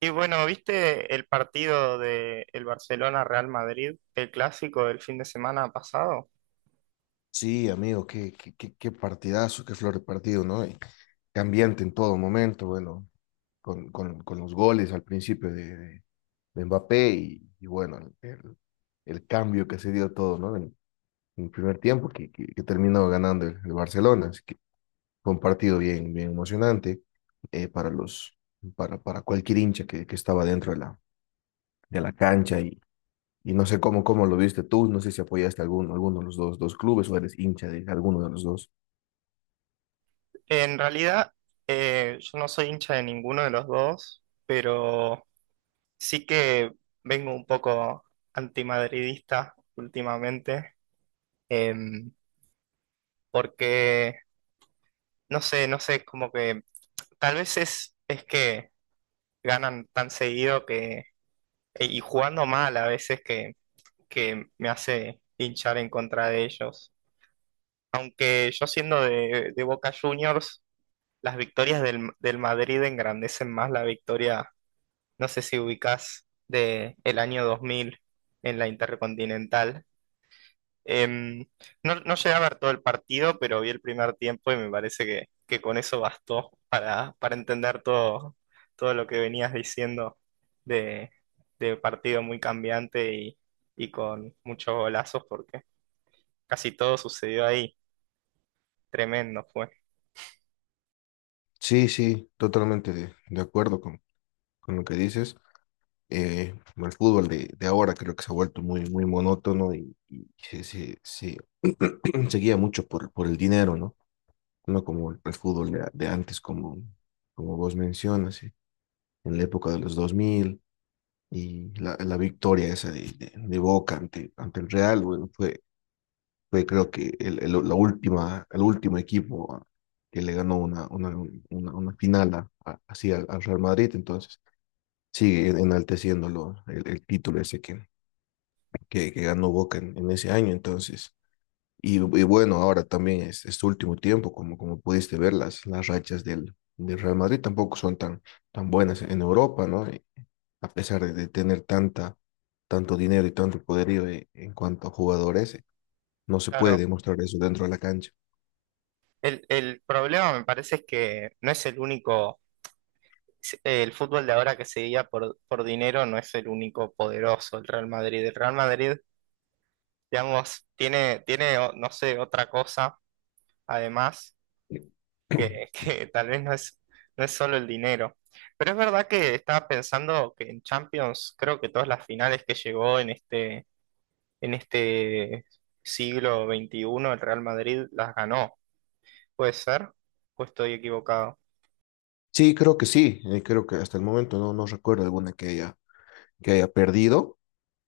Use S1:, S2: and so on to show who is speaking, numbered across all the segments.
S1: Y bueno, ¿viste el partido de el Barcelona-Real Madrid, el clásico del fin de semana pasado?
S2: Sí, amigo, qué partidazo, qué flor de partido, ¿no? Y cambiante en todo momento, bueno, con los goles al principio de Mbappé y bueno, el cambio que se dio todo, ¿no? En el primer tiempo que terminó ganando el Barcelona, así que fue un partido bien, bien emocionante para para cualquier hincha que estaba dentro de de la cancha y no sé cómo, cómo lo viste tú, no sé si apoyaste a alguno, alguno de los dos, dos clubes o eres hincha de alguno de los dos.
S1: En realidad, yo no soy hincha de ninguno de los dos, pero sí que vengo un poco antimadridista últimamente, em, porque no sé, como que tal vez es que ganan tan seguido que, y jugando mal a veces, que me hace hinchar en contra de ellos. Aunque yo siendo de Boca Juniors, las victorias del Madrid engrandecen más la victoria, no sé si ubicás, de el año 2000 en la Intercontinental. Em, no, no llegué a ver todo el partido, pero vi el primer tiempo y me parece que con eso bastó para para entender todo lo que venías diciendo de, de partido muy cambiante y con muchos golazos, porque casi todo sucedió ahí. Tremendo fue.
S2: Sí, sí, totalmente de acuerdo con lo que dices. El fútbol de ahora creo que se ha vuelto muy, muy monótono y se se guía mucho por el dinero, ¿no? No como el fútbol de antes, como, como vos mencionas, sí, en la época de los 2000 y la victoria esa de Boca ante, ante el Real, bueno, fue, fue creo que la última, el último equipo que le ganó una final así al Real Madrid, entonces sigue enalteciéndolo el título ese que ganó Boca en ese año, entonces. Y bueno, ahora también es este último tiempo, como, como pudiste ver, las rachas del Real Madrid tampoco son tan, tan buenas en Europa, ¿no? Y a pesar de tener tanta, tanto dinero y tanto poderío en cuanto a jugadores, no se puede
S1: Claro,
S2: demostrar eso dentro de la cancha.
S1: el problema me parece es que no es el único. El fútbol de ahora, que se guía por dinero, no es el único poderoso, el Real Madrid. El Real Madrid, digamos, tiene, no sé, otra cosa, además, que que tal vez no es solo el dinero. Pero es verdad que estaba pensando que en Champions, creo que todas las finales que llegó en este siglo XXI, el Real Madrid las ganó. ¿Puede ser? ¿O estoy equivocado?
S2: Sí, creo que sí. Creo que hasta el momento no, no recuerdo alguna que haya perdido.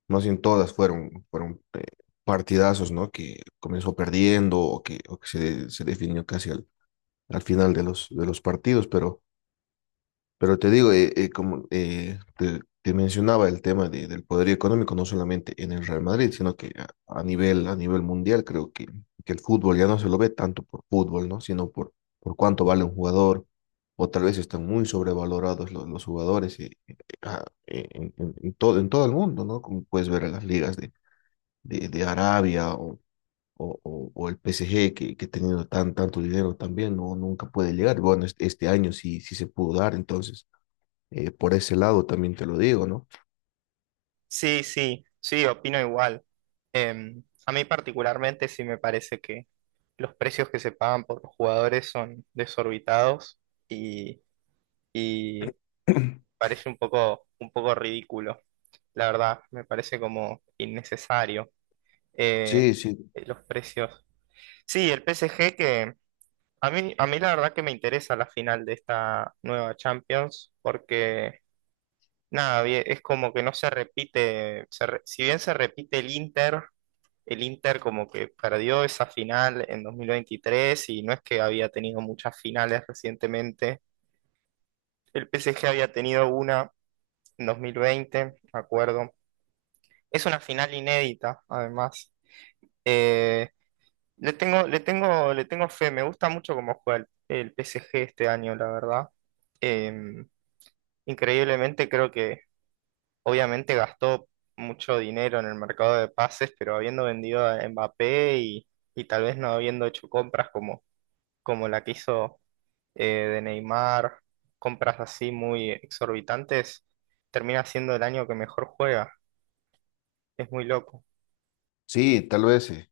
S2: Más bien todas fueron, fueron partidazos, ¿no? Que comenzó perdiendo o que se definió casi al final de los partidos. Pero te digo, como te, te mencionaba el tema del poder económico, no solamente en el Real Madrid, sino que a nivel mundial, creo que el fútbol ya no se lo ve tanto por fútbol, ¿no? Sino por cuánto vale un jugador, o tal vez están muy sobrevalorados los, jugadores en, en todo el mundo, ¿no? Como puedes ver en las ligas de Arabia o, o el PSG, que teniendo tan, tanto dinero también, no, nunca puede llegar. Bueno, este año sí, sí se pudo dar, entonces por ese lado también te lo digo, ¿no?
S1: Sí, sí, sí, opino igual. A mí particularmente sí me parece que los precios que se pagan por los jugadores son desorbitados, y, y parece un poco ridículo, la verdad. Me parece como innecesario, eh,
S2: Sí, sí,
S1: los precios. Sí, el PSG... Que a mí la verdad que me interesa la final de esta nueva Champions porque. Nada, bien, es como que no se repite, si bien se repite el Inter como que perdió esa final en 2023 y no es que había tenido muchas finales recientemente. El PSG había tenido una en 2020, me acuerdo. Es una final inédita, además. Eh, le tengo fe, me gusta mucho cómo juega el PSG este año, la verdad. Eh, Increíblemente creo que obviamente gastó mucho dinero en el mercado de pases, pero habiendo vendido a Mbappé, y tal vez no habiendo hecho compras como la que hizo, eh, de Neymar, compras así muy exorbitantes, termina siendo el año que mejor juega. Es muy loco.
S2: sí,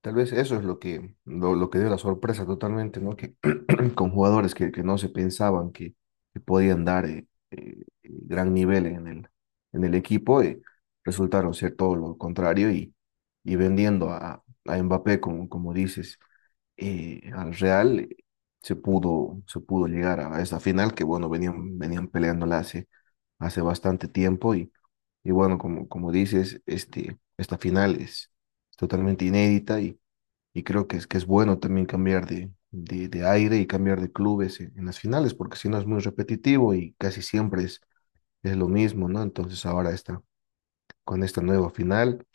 S2: tal vez eso es lo que dio la sorpresa totalmente, ¿no? Que con jugadores que no se pensaban que podían dar gran nivel en en el equipo, resultaron ser todo lo contrario y vendiendo a Mbappé, como, como dices, al Real se pudo llegar a esa final que, bueno, venían, venían peleándola hace, hace bastante tiempo y bueno, como, como dices, este, esta final es totalmente inédita y creo que es bueno también cambiar de aire y cambiar de clubes en las finales porque si no es muy repetitivo y casi siempre es lo mismo, ¿no? Entonces ahora está con esta nueva final.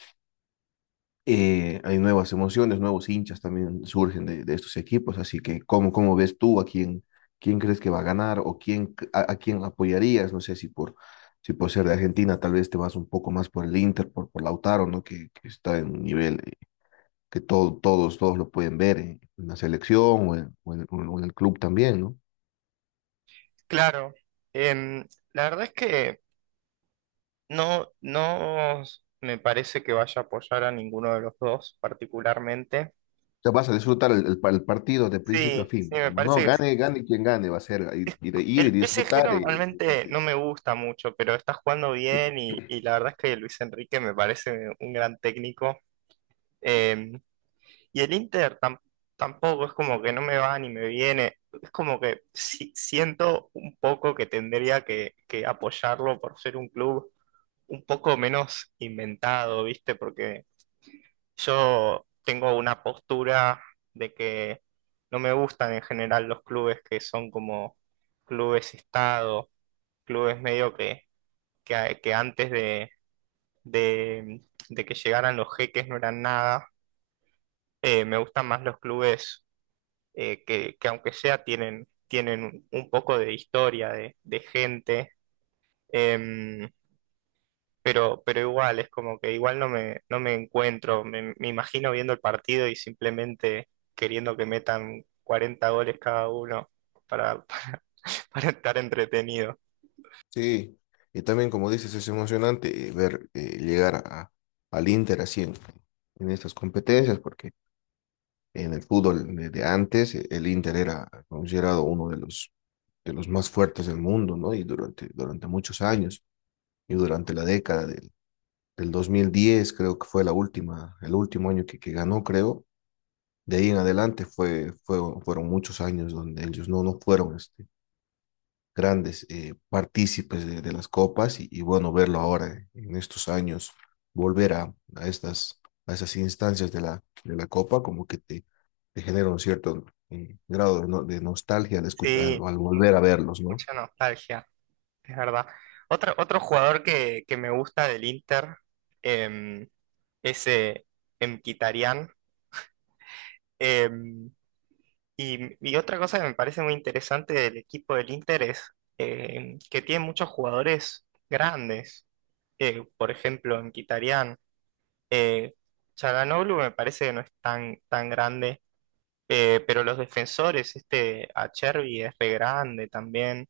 S2: Hay nuevas emociones, nuevos hinchas también surgen de estos equipos, así que ¿cómo, cómo ves tú a quién, quién crees que va a ganar o quién, a quién apoyarías? No sé si por, si por ser de Argentina tal vez te vas un poco más por el Inter, por Lautaro, ¿no? Que está en un nivel que todo, todos, todos lo pueden ver en la selección o en, o en el club también, ¿no?
S1: Claro. em, la verdad es que no, no me parece que vaya a apoyar a ninguno de los dos particularmente.
S2: O sea, vas a disfrutar el partido de principio a
S1: Sí,
S2: fin,
S1: sí, me
S2: digamos, ¿no?
S1: parece que sí.
S2: Gane, gane quien gane, va a ser ir, ir
S1: El
S2: y
S1: PSG
S2: disfrutar
S1: normalmente no me gusta mucho, pero está jugando bien, y la verdad es que Luis Enrique me parece un gran técnico. Em, Y el Inter tampoco es como que no me va ni me viene. Es como que siento un poco que tendría que apoyarlo por ser un club un poco menos inventado, ¿viste? Porque yo tengo una postura de que no me gustan en general los clubes que son como clubes estado, clubes medio que, que antes de, de, de que llegaran los jeques no eran nada. Me gustan más los clubes, que aunque sea tienen un poco de historia, de gente, em, pero igual, es como que igual no me encuentro. Me imagino viendo el partido y simplemente queriendo que metan 40 goles cada uno para, para estar entretenido.
S2: sí, y también como dices, es emocionante ver llegar al Inter así en estas competencias, porque en el fútbol de antes el Inter era considerado uno de los más fuertes del mundo, ¿no? Y durante, durante muchos años, y durante la década del 2010 creo que fue la última, el último año que ganó, creo. De ahí en adelante fue, fue, fueron muchos años donde ellos no, no fueron grandes partícipes de las copas y bueno, verlo ahora en estos años, volver a estas, a esas instancias de de la copa, como que te genera un cierto grado de, de nostalgia al, al,
S1: Sí,
S2: al volver a verlos, ¿no?
S1: mucha nostalgia, es verdad. Otro jugador que me gusta del Inter, em, es Mkhitaryan. Em, y otra cosa que me parece muy interesante del equipo del Inter es, que tiene muchos jugadores grandes. Por ejemplo, en Kitarian, eh, Çalhanoğlu me parece que no es tan grande, pero los defensores, este Acerbi es re grande también.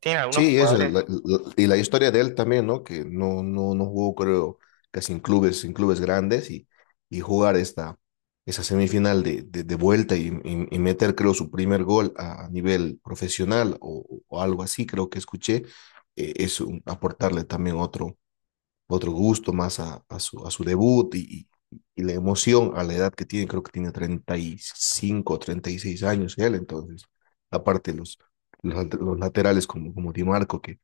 S1: Tiene algunos
S2: Sí, esa es
S1: jugadores.
S2: y la historia de él también, ¿no? Que no, no, no jugó, creo, casi en clubes grandes y jugar esta, esa semifinal de vuelta y meter, creo, su primer gol a nivel profesional o algo así, creo que escuché, aportarle también otro, otro gusto más a su debut y la emoción a la edad que tiene, creo que tiene treinta y cinco treinta y seis años él, entonces, aparte los laterales como, como Di Marco,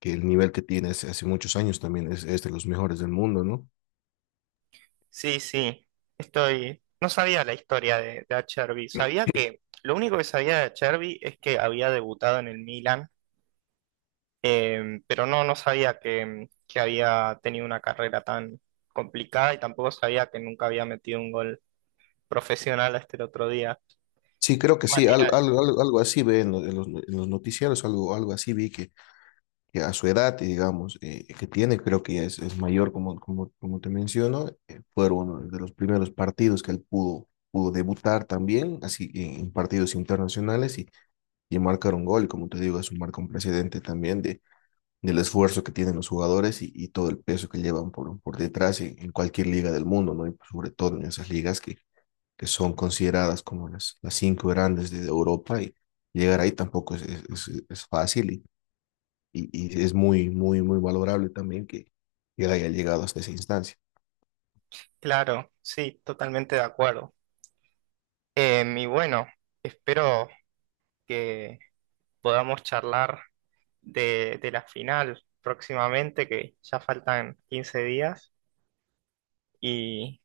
S2: que el nivel que tiene hace, hace muchos años también es, de los mejores del mundo, ¿no?
S1: Sí, sí, estoy. No sabía la historia de de Acerbi. Sabía que, lo único que sabía de Acerbi, es que había debutado en el Milan. Pero no, no sabía que había tenido una carrera tan complicada, y tampoco sabía que nunca había metido un gol profesional hasta el otro día.
S2: Sí, creo
S1: Qué
S2: que sí,
S1: manera de-
S2: algo, algo así ve en los noticieros, algo, algo así vi que a su edad, digamos, que tiene, creo que ya es mayor, como, como, como te menciono, fueron uno de los primeros partidos que él pudo, pudo debutar también, así en partidos internacionales y marcar un gol, como te digo, es un marco un precedente también de, del esfuerzo que tienen los jugadores y todo el peso que llevan por detrás en cualquier liga del mundo, ¿no? Y pues, sobre todo en esas ligas que son consideradas como las cinco grandes de Europa y llegar ahí tampoco es, es, es fácil y y, y es muy, muy, muy valorable también que él haya llegado hasta esa instancia.
S1: Claro, sí, totalmente de acuerdo. Y bueno, espero que podamos charlar de la final próximamente, que ya faltan 15 días, y,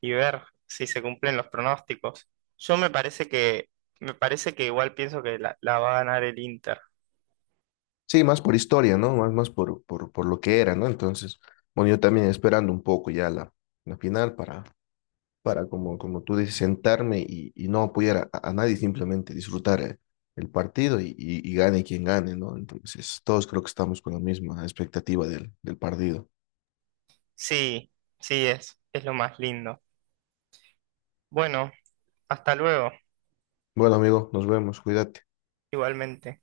S1: y ver si se cumplen los pronósticos. Yo me parece que, igual pienso que la va a ganar el Inter.
S2: Sí, más por historia, ¿no? Más, más por lo que era, ¿no? Entonces, bueno, yo también esperando un poco ya la final para como, como tú dices, sentarme y no apoyar a nadie, simplemente disfrutar el partido y gane quien gane, ¿no? Entonces, todos creo que estamos con la misma expectativa del partido.
S1: Sí, sí, es lo más lindo. Bueno, hasta luego,
S2: Bueno, amigo, nos vemos, cuídate.
S1: igualmente.